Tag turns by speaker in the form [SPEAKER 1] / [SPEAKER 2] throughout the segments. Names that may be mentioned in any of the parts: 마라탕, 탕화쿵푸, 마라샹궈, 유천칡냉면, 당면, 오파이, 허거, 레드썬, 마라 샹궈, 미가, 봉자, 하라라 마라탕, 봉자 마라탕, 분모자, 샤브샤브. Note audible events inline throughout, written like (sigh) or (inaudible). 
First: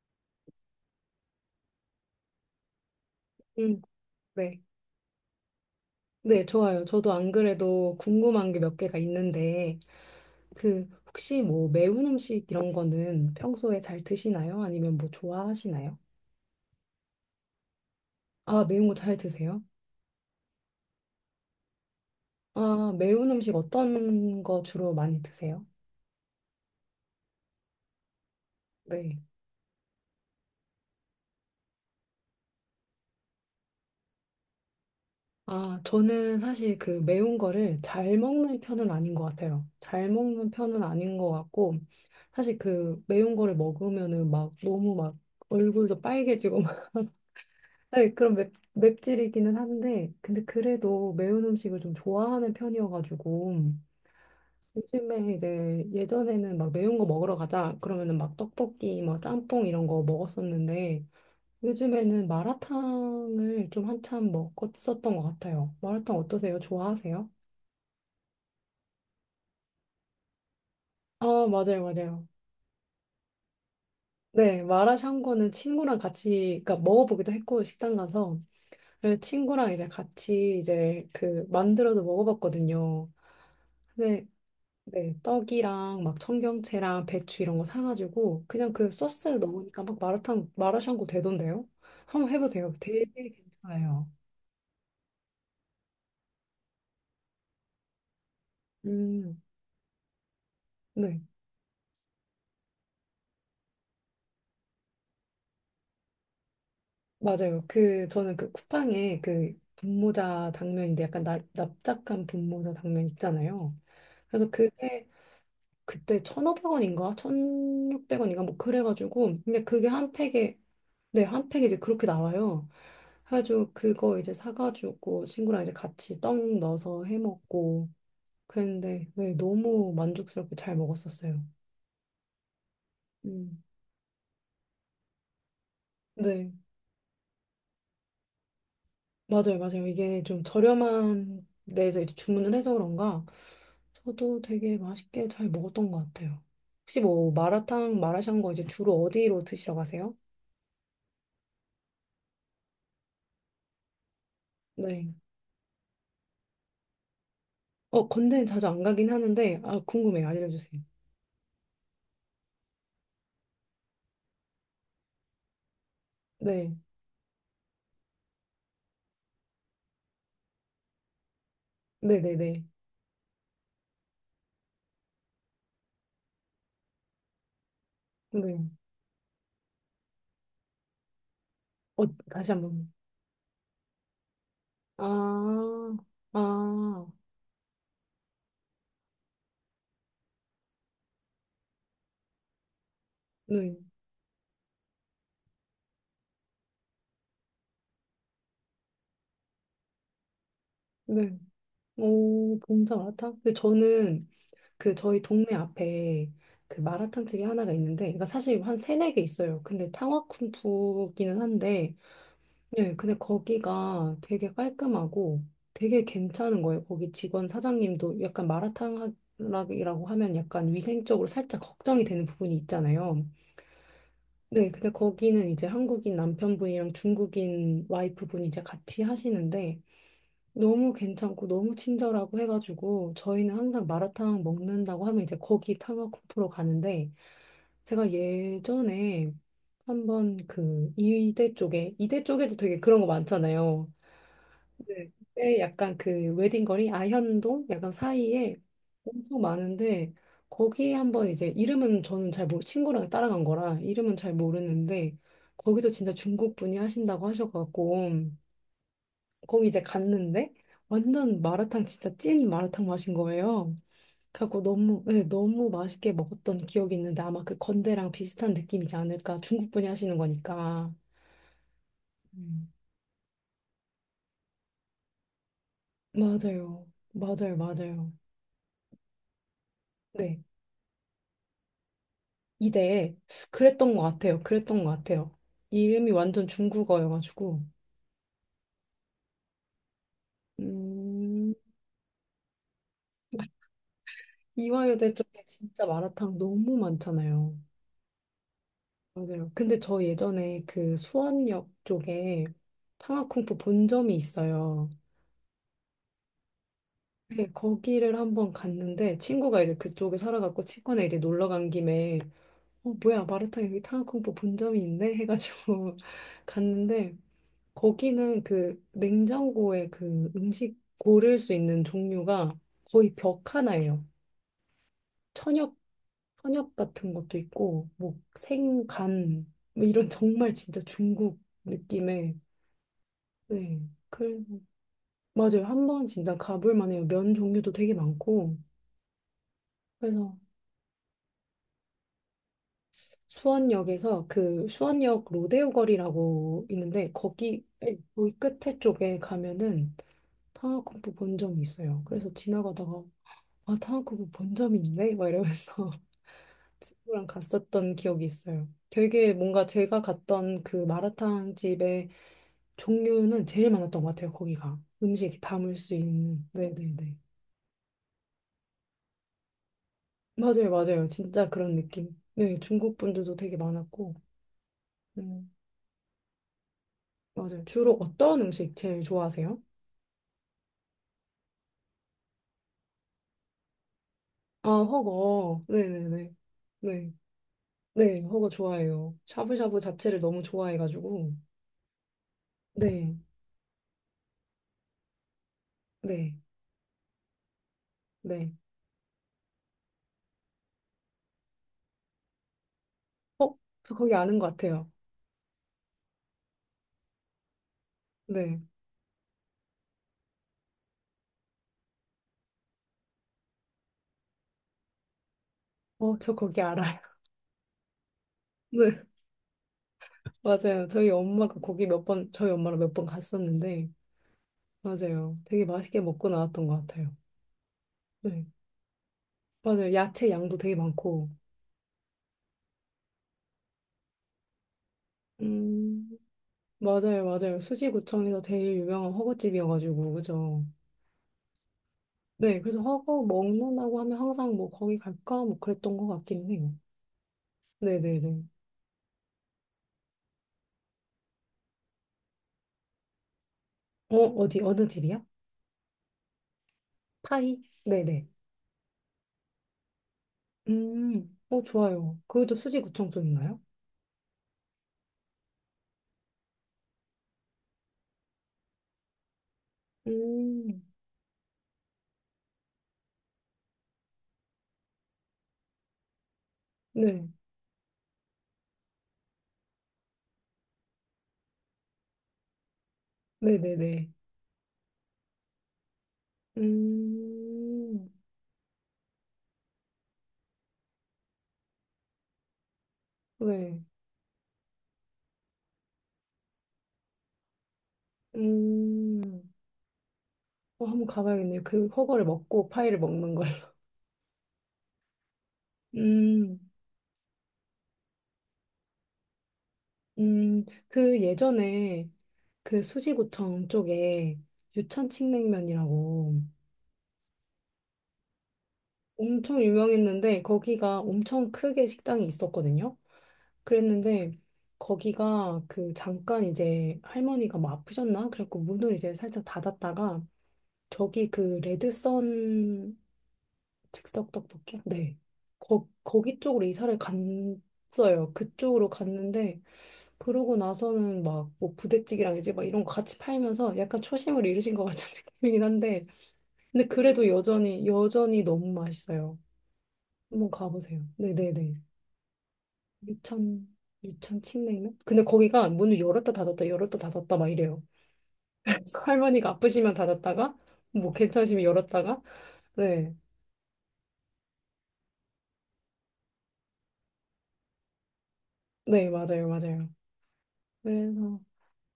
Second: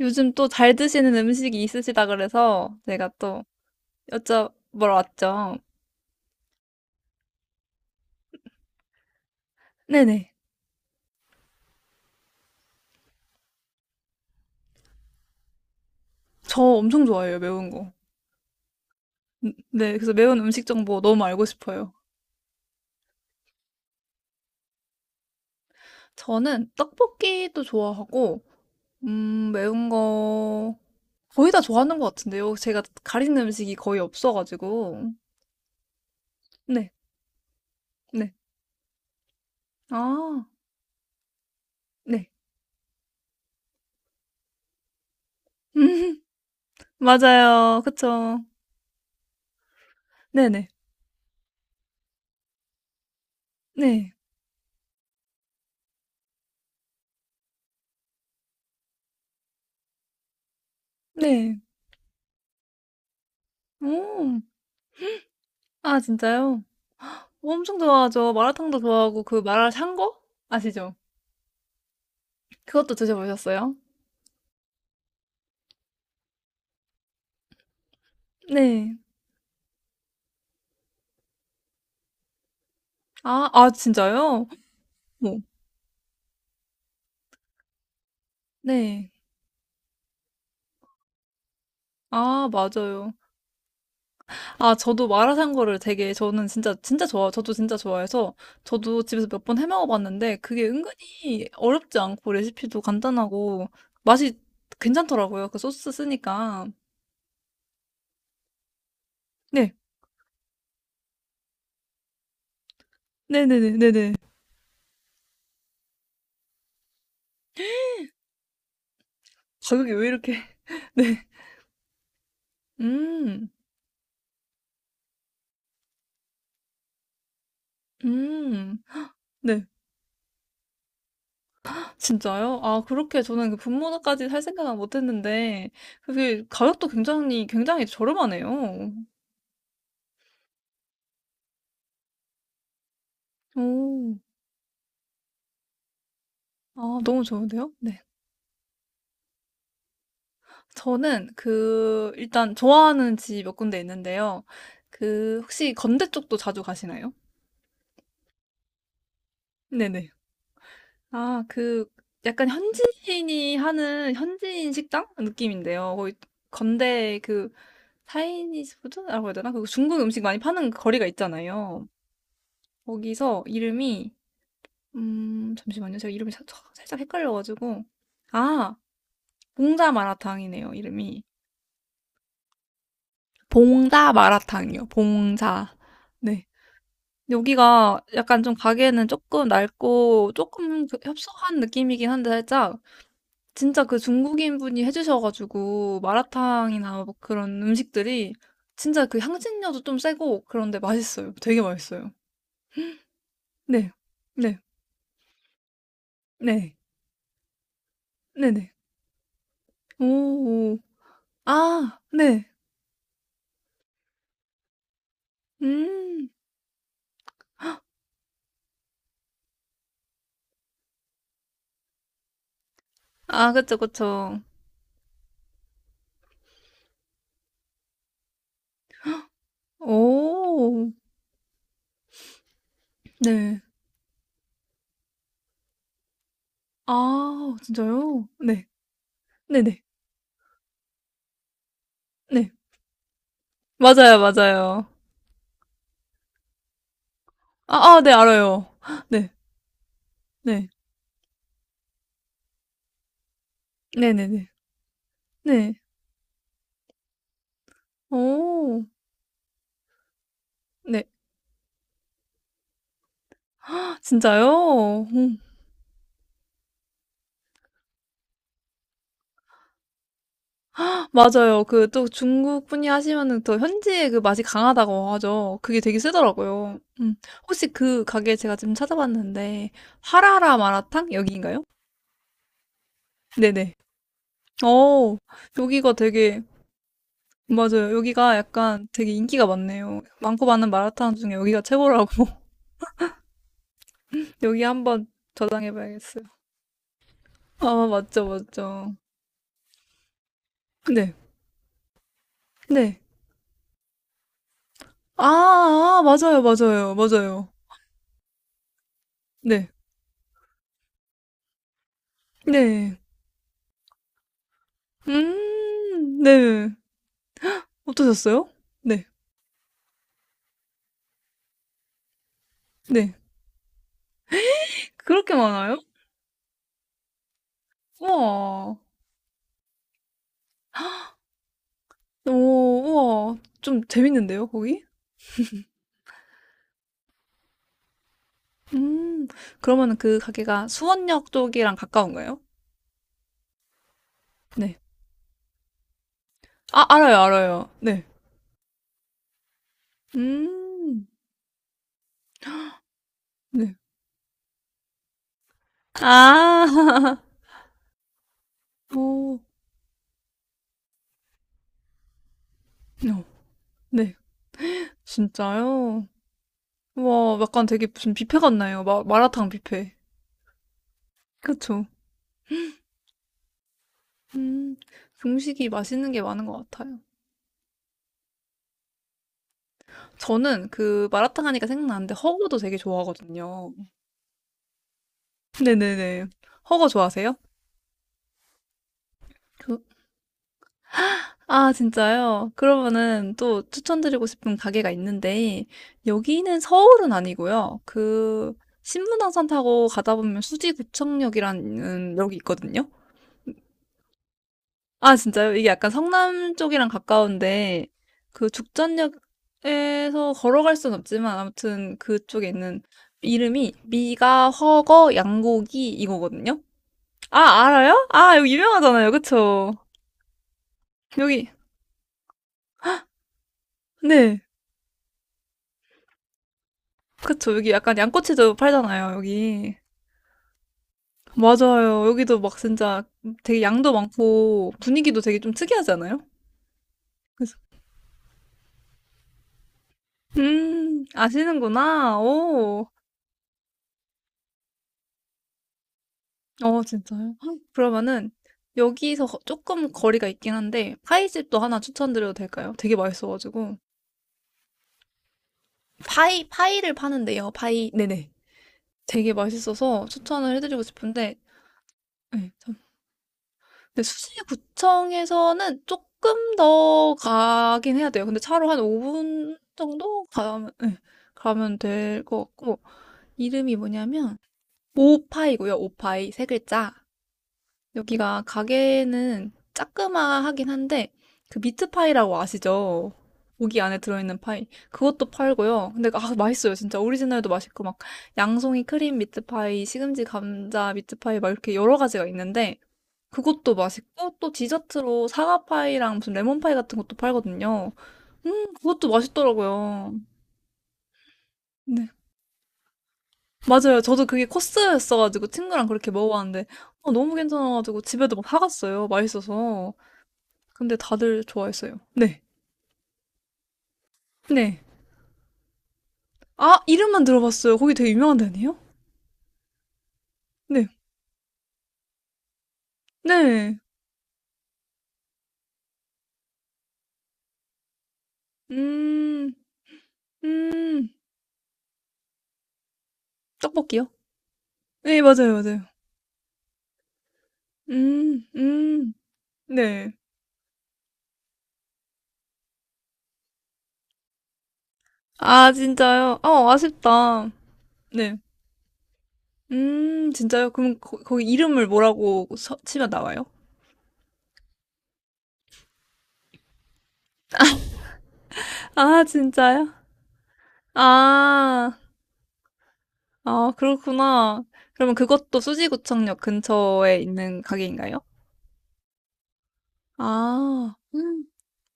[SPEAKER 1] 요즘 또 잘 드시는 음식이 있으시다 그래서 제가 또
[SPEAKER 2] 음, 네.
[SPEAKER 1] 여쭤보러 왔죠.
[SPEAKER 2] 네, 좋아요. 저도 안 그래도 궁금한 게 몇 개가 있는데,
[SPEAKER 1] 네네.
[SPEAKER 2] 그, 혹시 뭐 매운 음식 이런 거는 평소에 잘 드시나요? 아니면 뭐 좋아하시나요?
[SPEAKER 1] 저 엄청 좋아해요, 매운 거.
[SPEAKER 2] 아, 매운 거 잘 드세요?
[SPEAKER 1] 네, 그래서 매운 음식 정보 너무 알고 싶어요.
[SPEAKER 2] 아, 매운 음식 어떤 거 주로 많이 드세요?
[SPEAKER 1] 저는 떡볶이도 좋아하고,
[SPEAKER 2] 네.
[SPEAKER 1] 매운 거 거의 다 좋아하는 것 같은데요. 제가 가리는 음식이 거의 없어가지고.
[SPEAKER 2] 아, 저는 사실
[SPEAKER 1] 네,
[SPEAKER 2] 그 매운 거를 잘
[SPEAKER 1] 네.
[SPEAKER 2] 먹는 편은 아닌 것 같아요. 잘
[SPEAKER 1] 아,
[SPEAKER 2] 먹는 편은 아닌 것 같고,
[SPEAKER 1] 네.
[SPEAKER 2] 사실 그 매운 거를 먹으면은 막 너무 막 얼굴도
[SPEAKER 1] (laughs)
[SPEAKER 2] 빨개지고
[SPEAKER 1] 맞아요.
[SPEAKER 2] 네, 그런
[SPEAKER 1] 그쵸.
[SPEAKER 2] 맵찔이기는 한데, 근데
[SPEAKER 1] 네네.
[SPEAKER 2] 그래도 매운 음식을 좀 좋아하는 편이어가지고,
[SPEAKER 1] 네,
[SPEAKER 2] 요즘에 이제 예전에는 막 매운 거 먹으러 가자, 그러면은 막 떡볶이, 막 짬뽕 이런 거 먹었었는데,
[SPEAKER 1] 네.
[SPEAKER 2] 요즘에는 마라탕을 좀 한참
[SPEAKER 1] 오,
[SPEAKER 2] 먹었었던 것 같아요.
[SPEAKER 1] 아,
[SPEAKER 2] 마라탕 어떠세요?
[SPEAKER 1] 진짜요?
[SPEAKER 2] 좋아하세요?
[SPEAKER 1] 뭐 엄청 좋아하죠. 마라탕도 좋아하고 그 마라 샹궈 아시죠?
[SPEAKER 2] 아, 맞아요, 맞아요.
[SPEAKER 1] 그것도 드셔보셨어요?
[SPEAKER 2] 네, 마라샹궈는 친구랑 같이, 그러니까 먹어보기도 했고, 식당 가서.
[SPEAKER 1] 네.
[SPEAKER 2] 그래서 친구랑 이제 같이 이제 그 만들어서 먹어봤거든요.
[SPEAKER 1] 아, 아
[SPEAKER 2] 근데
[SPEAKER 1] 진짜요?
[SPEAKER 2] 네,
[SPEAKER 1] 뭐.
[SPEAKER 2] 떡이랑 막 청경채랑 배추 이런 거 사가지고 그냥 그
[SPEAKER 1] 네.
[SPEAKER 2] 소스를 넣으니까 막 마라탕 마라샹궈 되던데요? 한번
[SPEAKER 1] 아,
[SPEAKER 2] 해보세요. 되게
[SPEAKER 1] 맞아요.
[SPEAKER 2] 괜찮아요.
[SPEAKER 1] 아, 저도 마라 샹궈를 되게 저는 진짜 진짜 좋아. 저도 진짜 좋아해서 저도 집에서
[SPEAKER 2] 음,
[SPEAKER 1] 몇 번 해 먹어 봤는데 그게
[SPEAKER 2] 네,
[SPEAKER 1] 은근히 어렵지 않고 레시피도 간단하고 맛이 괜찮더라고요. 그 소스 쓰니까.
[SPEAKER 2] 맞아요. 그 저는 그 쿠팡에 그
[SPEAKER 1] 네.
[SPEAKER 2] 분모자 당면인데 약간 납작한 분모자 당면 있잖아요.
[SPEAKER 1] 네네네네네.
[SPEAKER 2] 그래서 그게 그때 1,500원인가 1,600원인가 뭐 그래가지고 근데 그게
[SPEAKER 1] 가격이 왜
[SPEAKER 2] 한
[SPEAKER 1] 이렇게.
[SPEAKER 2] 팩에
[SPEAKER 1] (laughs) 네.
[SPEAKER 2] 네, 한 팩 이제 그렇게 나와요.
[SPEAKER 1] 음.
[SPEAKER 2] 그래가지고 그거 이제 사가지고 친구랑 이제 같이 떡 넣어서 해 먹고
[SPEAKER 1] 음.
[SPEAKER 2] 그랬는데 네,
[SPEAKER 1] 네.
[SPEAKER 2] 너무 만족스럽게 잘 먹었었어요.
[SPEAKER 1] 진짜요? 아 그렇게 저는 그
[SPEAKER 2] 음.
[SPEAKER 1] 분모까지 살 생각은 못 했는데 그게
[SPEAKER 2] 네,
[SPEAKER 1] 가격도 굉장히, 굉장히 저렴하네요.
[SPEAKER 2] 맞아요, 맞아요. 이게 좀 저렴한 데에서 이제 주문을 해서 그런가
[SPEAKER 1] 오.
[SPEAKER 2] 저도 되게 맛있게 잘 먹었던 것 같아요.
[SPEAKER 1] 아
[SPEAKER 2] 혹시
[SPEAKER 1] 너무
[SPEAKER 2] 뭐
[SPEAKER 1] 좋은데요?
[SPEAKER 2] 마라탕,
[SPEAKER 1] 네.
[SPEAKER 2] 마라샹궈 이제 주로 어디로 드시러 가세요?
[SPEAKER 1] 저는 그 일단 좋아하는 집 몇 군데 있는데요.
[SPEAKER 2] 네.
[SPEAKER 1] 그 혹시 건대 쪽도 자주 가시나요?
[SPEAKER 2] 어, 건대는 자주 안 가긴 하는데 아,
[SPEAKER 1] 네네.
[SPEAKER 2] 궁금해요. 알려주세요.
[SPEAKER 1] 아 그 약간 현지인이 하는 현지인 식당 느낌인데요. 거기
[SPEAKER 2] 네,
[SPEAKER 1] 건대 그 차이니즈 푸드라고 해야 되나? 그 중국 음식 많이 파는 거리가 있잖아요.
[SPEAKER 2] 네, 네, 네.
[SPEAKER 1] 거기서 이름이 잠시만요. 제가 이름이 살 살짝 헷갈려 가지고.
[SPEAKER 2] 네.
[SPEAKER 1] 아 봉자 마라탕이네요 이름이.
[SPEAKER 2] 어, 다시 한번.
[SPEAKER 1] 봉자 마라탕이요.
[SPEAKER 2] 아,
[SPEAKER 1] 봉자. 네.
[SPEAKER 2] 아,
[SPEAKER 1] 여기가 약간 좀 가게는 조금 낡고 조금 그 협소한 느낌이긴 한데 살짝
[SPEAKER 2] 네,
[SPEAKER 1] 진짜 그 중국인분이 해 주셔 가지고 마라탕이나 뭐 그런 음식들이 진짜 그 향신료도 좀 세고 그런데 맛있어요.
[SPEAKER 2] 네.
[SPEAKER 1] 되게 맛있어요.
[SPEAKER 2] 오, 봉자 마라탕? 근데
[SPEAKER 1] 네.
[SPEAKER 2] 저는
[SPEAKER 1] 네.
[SPEAKER 2] 그 저희 동네 앞에
[SPEAKER 1] 네.
[SPEAKER 2] 그 마라탕 집이 하나가 있는데, 그러니까 사실
[SPEAKER 1] 네네.
[SPEAKER 2] 한 세네 개 있어요. 근데
[SPEAKER 1] 오. 오.
[SPEAKER 2] 탕화쿵푸기는 한데,
[SPEAKER 1] 아 네.
[SPEAKER 2] 네, 근데 거기가 되게 깔끔하고 되게
[SPEAKER 1] 음.
[SPEAKER 2] 괜찮은 거예요. 거기 직원 사장님도 약간 마라탕이라고 하면 약간 위생적으로 살짝 걱정이 되는 부분이 있잖아요.
[SPEAKER 1] 아 그쵸, 그쵸.
[SPEAKER 2] 네, 근데 거기는 이제 한국인 남편분이랑 중국인 와이프분이 이제 같이 하시는데,
[SPEAKER 1] 오
[SPEAKER 2] 너무 괜찮고 너무 친절하고 해가지고 저희는
[SPEAKER 1] 네.
[SPEAKER 2] 항상 마라탕 먹는다고 하면 이제 거기 탕화코프로 가는데
[SPEAKER 1] 아
[SPEAKER 2] 제가
[SPEAKER 1] 진짜요? 네.
[SPEAKER 2] 예전에
[SPEAKER 1] 네네. 네.
[SPEAKER 2] 한번 그 이대 쪽에 이대
[SPEAKER 1] 네.
[SPEAKER 2] 쪽에도 되게 그런 거 많잖아요.
[SPEAKER 1] 맞아요, 맞아요.
[SPEAKER 2] 네. 그때 약간 그 웨딩거리 아현동 약간
[SPEAKER 1] 아아 네
[SPEAKER 2] 사이에
[SPEAKER 1] 알아요. 네.
[SPEAKER 2] 엄청 많은데
[SPEAKER 1] 네.
[SPEAKER 2] 거기에 한번 이제 이름은 저는 잘 모르 친구랑 따라간 거라 이름은 잘
[SPEAKER 1] 네네네.
[SPEAKER 2] 모르는데
[SPEAKER 1] 네.
[SPEAKER 2] 거기도 진짜 중국 분이 하신다고 하셔지고
[SPEAKER 1] 어
[SPEAKER 2] 거기 이제 갔는데
[SPEAKER 1] 네.
[SPEAKER 2] 완전 마라탕 진짜 찐 마라탕 맛인 거예요. 그래갖고 너무
[SPEAKER 1] 진짜요?
[SPEAKER 2] 네,
[SPEAKER 1] 음.
[SPEAKER 2] 너무 맛있게 먹었던 기억이 있는데 아마 그 건대랑 비슷한 느낌이지 않을까 중국 분이 하시는 거니까
[SPEAKER 1] 맞아요. 그 또 중국
[SPEAKER 2] 음.
[SPEAKER 1] 분이 하시면은 더 현지의 그 맛이 강하다고 하죠. 그게 되게 세더라고요.
[SPEAKER 2] 맞아요
[SPEAKER 1] 음.
[SPEAKER 2] 맞아요
[SPEAKER 1] 혹시 그
[SPEAKER 2] 맞아요
[SPEAKER 1] 가게 제가 지금 찾아봤는데
[SPEAKER 2] 네
[SPEAKER 1] 하라라 마라탕 여기인가요?
[SPEAKER 2] 이대
[SPEAKER 1] 네네.
[SPEAKER 2] 그랬던 것 같아요 그랬던 것
[SPEAKER 1] 어
[SPEAKER 2] 같아요
[SPEAKER 1] 여기가
[SPEAKER 2] 이름이
[SPEAKER 1] 되게
[SPEAKER 2] 완전 중국어여가지고
[SPEAKER 1] 맞아요. 여기가 약간 되게 인기가 많네요. 많고 많은 마라탕 중에
[SPEAKER 2] 음
[SPEAKER 1] 여기가 최고라고. (laughs) 여기 한번
[SPEAKER 2] 이화여대 쪽에 진짜
[SPEAKER 1] 저장해봐야겠어요.
[SPEAKER 2] 마라탕 너무 많잖아요.
[SPEAKER 1] 아, 맞죠, 맞죠.
[SPEAKER 2] 맞아요. 근데 저 예전에 그
[SPEAKER 1] 네,
[SPEAKER 2] 수원역 쪽에
[SPEAKER 1] 네.
[SPEAKER 2] 상하쿵푸 본점이 있어요.
[SPEAKER 1] 아, 아, 맞아요, 맞아요, 맞아요.
[SPEAKER 2] 네, 거기를 한번 갔는데 친구가
[SPEAKER 1] 네,
[SPEAKER 2] 이제 그쪽에 살아갖고 친구네 이제 놀러 간 김에 어
[SPEAKER 1] 네.
[SPEAKER 2] 뭐야 마라탕 여기 탕화쿵푸 본점이 있네 해가지고 (laughs)
[SPEAKER 1] 네.
[SPEAKER 2] 갔는데 거기는
[SPEAKER 1] 어떠셨어요?
[SPEAKER 2] 그
[SPEAKER 1] 네,
[SPEAKER 2] 냉장고에 그 음식 고를 수 있는 종류가
[SPEAKER 1] 네.
[SPEAKER 2] 거의 벽 하나예요.
[SPEAKER 1] 그렇게
[SPEAKER 2] 천엽
[SPEAKER 1] 많아요?
[SPEAKER 2] 천엽 같은 것도 있고 뭐
[SPEAKER 1] 우와.
[SPEAKER 2] 생간 뭐 이런 (laughs) 정말 진짜 중국 느낌의
[SPEAKER 1] 오, 우와.
[SPEAKER 2] 네.
[SPEAKER 1] 좀
[SPEAKER 2] 그래서
[SPEAKER 1] 재밌는데요, 거기?
[SPEAKER 2] 맞아요. 한번 진짜 가볼 만해요. 면 종류도 되게 많고.
[SPEAKER 1] 음, 그러면 그
[SPEAKER 2] 그래서
[SPEAKER 1] 가게가 수원역 쪽이랑 가까운가요?
[SPEAKER 2] 수원역에서 그
[SPEAKER 1] 네.
[SPEAKER 2] 수원역 로데오 거리라고
[SPEAKER 1] 아,
[SPEAKER 2] 있는데
[SPEAKER 1] 알아요,
[SPEAKER 2] 거기
[SPEAKER 1] 알아요.
[SPEAKER 2] 예,
[SPEAKER 1] 네.
[SPEAKER 2] 거기 끝에 쪽에 가면은 탕화국
[SPEAKER 1] 음,
[SPEAKER 2] 부 본점이 있어요. 그래서 지나가다가
[SPEAKER 1] 네.
[SPEAKER 2] 아 탕화국부 본점이 있네 막 이러면서 (laughs)
[SPEAKER 1] 아, (laughs)
[SPEAKER 2] 친구랑 갔었던 기억이 있어요. 되게
[SPEAKER 1] 오, 어,
[SPEAKER 2] 뭔가 제가 갔던 그 마라탕 집의 종류는 제일 많았던 것
[SPEAKER 1] 네,
[SPEAKER 2] 같아요. 거기가 음식 담을 수
[SPEAKER 1] 진짜요?
[SPEAKER 2] 있는. 네네네.
[SPEAKER 1] 와, 약간 되게 무슨 뷔페 같나요? 마라탕 뷔페.
[SPEAKER 2] 맞아요, 맞아요. 진짜 그런
[SPEAKER 1] 그쵸?
[SPEAKER 2] 느낌. 네, 중국 분들도 되게 많았고.
[SPEAKER 1] 음,
[SPEAKER 2] 음,
[SPEAKER 1] 중식이 맛있는 게 많은 것 같아요.
[SPEAKER 2] 맞아요. 주로 어떤 음식 제일 좋아하세요?
[SPEAKER 1] 저는 그 마라탕 하니까 생각나는데 허거도 되게 좋아하거든요.
[SPEAKER 2] 아, 허거.
[SPEAKER 1] 네네네.
[SPEAKER 2] 네네네.
[SPEAKER 1] 허거
[SPEAKER 2] 네.
[SPEAKER 1] 좋아하세요?
[SPEAKER 2] 네, 허거 좋아해요. 샤브샤브
[SPEAKER 1] 그-
[SPEAKER 2] 자체를 너무 좋아해가지고.
[SPEAKER 1] 아, 진짜요?
[SPEAKER 2] 네,
[SPEAKER 1] 그러면은 또 추천드리고 싶은 가게가 있는데,
[SPEAKER 2] 네,
[SPEAKER 1] 여기는 서울은 아니고요. 그,
[SPEAKER 2] 네.
[SPEAKER 1] 신분당선 타고 가다 보면 수지구청역이라는 역이 있거든요.
[SPEAKER 2] 어, 저 거기 아는 것 같아요.
[SPEAKER 1] 아, 진짜요? 이게 약간 성남 쪽이랑 가까운데, 그
[SPEAKER 2] 네.
[SPEAKER 1] 죽전역에서 걸어갈 순 없지만, 아무튼 그쪽에 있는 이름이 미가, 허거, 양고기
[SPEAKER 2] 어, 저
[SPEAKER 1] 이거거든요?
[SPEAKER 2] 거기 알아요.
[SPEAKER 1] 아, 알아요? 아, 여기
[SPEAKER 2] (laughs) 네,
[SPEAKER 1] 유명하잖아요. 그쵸?
[SPEAKER 2] 맞아요. 저희
[SPEAKER 1] 여기,
[SPEAKER 2] 엄마가 거기 몇 번, 저희 엄마랑 몇 번 갔었는데,
[SPEAKER 1] 네.
[SPEAKER 2] 맞아요. 되게 맛있게 먹고 나왔던 것 같아요.
[SPEAKER 1] 그쵸. 여기 약간
[SPEAKER 2] 네,
[SPEAKER 1] 양꼬치도 팔잖아요. 여기.
[SPEAKER 2] 맞아요. 야채 양도 되게 많고.
[SPEAKER 1] 맞아요. 여기도 막 진짜 되게 양도 많고, 분위기도 되게 좀
[SPEAKER 2] 음.
[SPEAKER 1] 특이하잖아요?
[SPEAKER 2] 맞아요,
[SPEAKER 1] 그래서,
[SPEAKER 2] 맞아요. 수지구청에서 제일 유명한 허거집이어가지고, 그죠?
[SPEAKER 1] 아시는구나.
[SPEAKER 2] 네, 그래서
[SPEAKER 1] 오.
[SPEAKER 2] 허거 먹는다고 하면 항상 뭐 거기 갈까? 뭐 그랬던 것 같긴 해요.
[SPEAKER 1] 어 진짜요? 헉, 그러면은
[SPEAKER 2] 네네네.
[SPEAKER 1] 여기서 조금 거리가 있긴 한데 파이집도 하나 추천드려도 될까요? 되게 맛있어가지고
[SPEAKER 2] 어, 어디, 어느 집이야?
[SPEAKER 1] 파이를 파는데요.
[SPEAKER 2] 파이?
[SPEAKER 1] 파이
[SPEAKER 2] 네네.
[SPEAKER 1] 네네. 되게 맛있어서 추천을 해드리고 싶은데
[SPEAKER 2] 어, 좋아요.
[SPEAKER 1] 네,
[SPEAKER 2] 그것도
[SPEAKER 1] 참.
[SPEAKER 2] 수지구청 쪽인가요?
[SPEAKER 1] 근데 수지구청에서는 조금 더 가긴 해야 돼요. 근데 차로 한 5분 정도 가면
[SPEAKER 2] 음,
[SPEAKER 1] 네, 가면 될 것 같고 이름이 뭐냐면 오파이고요. 오파이 세 글자
[SPEAKER 2] 네.
[SPEAKER 1] 여기가 가게는 짜그마하긴 한데 그 미트파이라고 아시죠? 고기 안에
[SPEAKER 2] 네네네.
[SPEAKER 1] 들어있는 파이 그것도 팔고요. 근데 아 맛있어요 진짜 오리지널도 맛있고 막
[SPEAKER 2] 음,
[SPEAKER 1] 양송이 크림 미트파이, 시금치 감자 미트파이 막 이렇게 여러 가지가 있는데 그것도
[SPEAKER 2] 네.
[SPEAKER 1] 맛있고 또 디저트로 사과파이랑 무슨 레몬파이 같은 것도 팔거든요. 그것도
[SPEAKER 2] 음,
[SPEAKER 1] 맛있더라고요.
[SPEAKER 2] 어, 한번 가봐야겠네요. 그
[SPEAKER 1] 네
[SPEAKER 2] 허거를 먹고 파이를 먹는 걸. (laughs)
[SPEAKER 1] 맞아요. 저도 그게 코스였어가지고 친구랑 그렇게
[SPEAKER 2] 음,
[SPEAKER 1] 먹어봤는데 어, 너무 괜찮아가지고 집에도 막 사갔어요. 맛있어서. 근데
[SPEAKER 2] 그
[SPEAKER 1] 다들 좋아했어요.
[SPEAKER 2] 예전에
[SPEAKER 1] 네.
[SPEAKER 2] 그 수지구청 쪽에
[SPEAKER 1] 네.
[SPEAKER 2] 유천칡냉면이라고
[SPEAKER 1] 아, 이름만 들어봤어요. 거기 되게 유명한 데 아니에요?
[SPEAKER 2] 엄청 유명했는데
[SPEAKER 1] 네.
[SPEAKER 2] 거기가 엄청 크게 식당이 있었거든요.
[SPEAKER 1] 네.
[SPEAKER 2] 그랬는데 거기가 그 잠깐 이제 할머니가 뭐 아프셨나? 그래갖고 문을 이제 살짝
[SPEAKER 1] 음,
[SPEAKER 2] 닫았다가
[SPEAKER 1] 음,
[SPEAKER 2] 저기 그 레드썬
[SPEAKER 1] 떡볶이요?
[SPEAKER 2] 즉석 떡볶이? 네.
[SPEAKER 1] 네, 맞아요, 맞아요.
[SPEAKER 2] 거, 거기 쪽으로 이사를 갔어요.
[SPEAKER 1] 음,
[SPEAKER 2] 그쪽으로
[SPEAKER 1] 음,
[SPEAKER 2] 갔는데
[SPEAKER 1] 네.
[SPEAKER 2] 그러고 나서는 막 뭐 부대찌개랑 이제 막 이런 거 같이 팔면서 약간 초심을 잃으신 것 같은 (laughs) 느낌이긴
[SPEAKER 1] 아,
[SPEAKER 2] 한데
[SPEAKER 1] 진짜요? 어,
[SPEAKER 2] 근데 그래도
[SPEAKER 1] 아쉽다.
[SPEAKER 2] 여전히,
[SPEAKER 1] 네.
[SPEAKER 2] 여전히 너무 맛있어요. 한번
[SPEAKER 1] 진짜요? 그럼
[SPEAKER 2] 가보세요.
[SPEAKER 1] 거기
[SPEAKER 2] 네네네.
[SPEAKER 1] 이름을 뭐라고 치면 나와요?
[SPEAKER 2] 유천, 유천 칡냉면? 근데 거기가 문을 열었다 닫았다, 열었다 닫았다 막 이래요. (laughs) 그래서
[SPEAKER 1] 아,
[SPEAKER 2] 할머니가
[SPEAKER 1] 진짜요?
[SPEAKER 2] 아프시면 닫았다가, 뭐 괜찮으시면
[SPEAKER 1] 아,
[SPEAKER 2] 열었다가, 네.
[SPEAKER 1] 아, 그렇구나. 그러면 그것도 수지구청역 근처에 있는 가게인가요?
[SPEAKER 2] 네, 맞아요, 맞아요.
[SPEAKER 1] 아,
[SPEAKER 2] 그래서,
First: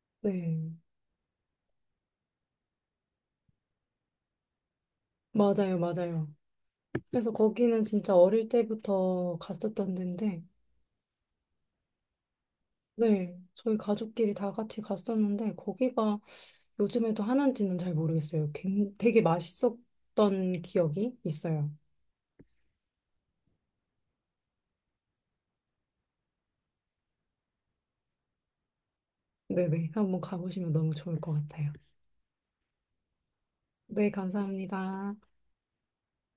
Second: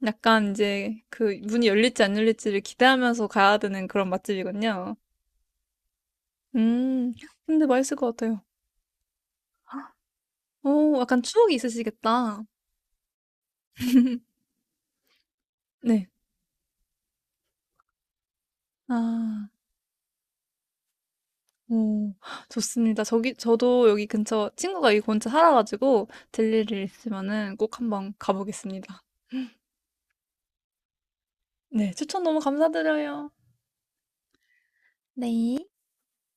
[SPEAKER 1] 약간
[SPEAKER 2] 네.
[SPEAKER 1] 이제 그 문이 열릴지 안 열릴지를 기대하면서 가야 되는 그런 맛집이군요.
[SPEAKER 2] 맞아요, 맞아요.
[SPEAKER 1] 음,
[SPEAKER 2] 그래서
[SPEAKER 1] 근데
[SPEAKER 2] 거기는
[SPEAKER 1] 맛있을
[SPEAKER 2] 진짜
[SPEAKER 1] 것 같아요.
[SPEAKER 2] 어릴 때부터 갔었던 데인데,
[SPEAKER 1] 오, 약간 추억이 있으시겠다.
[SPEAKER 2] 네. 저희 가족끼리
[SPEAKER 1] (laughs)
[SPEAKER 2] 다 같이 갔었는데,
[SPEAKER 1] 네.
[SPEAKER 2] 거기가 요즘에도 하는지는 잘 모르겠어요. 되게
[SPEAKER 1] 아,
[SPEAKER 2] 맛있었던 기억이 있어요.
[SPEAKER 1] 오, 좋습니다. 저기, 저도 여기 근처 친구가 이 근처 살아가지고 들릴 일 있으면은 꼭 한번 가보겠습니다.
[SPEAKER 2] 네네. 한번 가보시면 너무 좋을 것 같아요.
[SPEAKER 1] 네, 추천 너무 감사드려요.
[SPEAKER 2] 네, 감사합니다.
[SPEAKER 1] 네.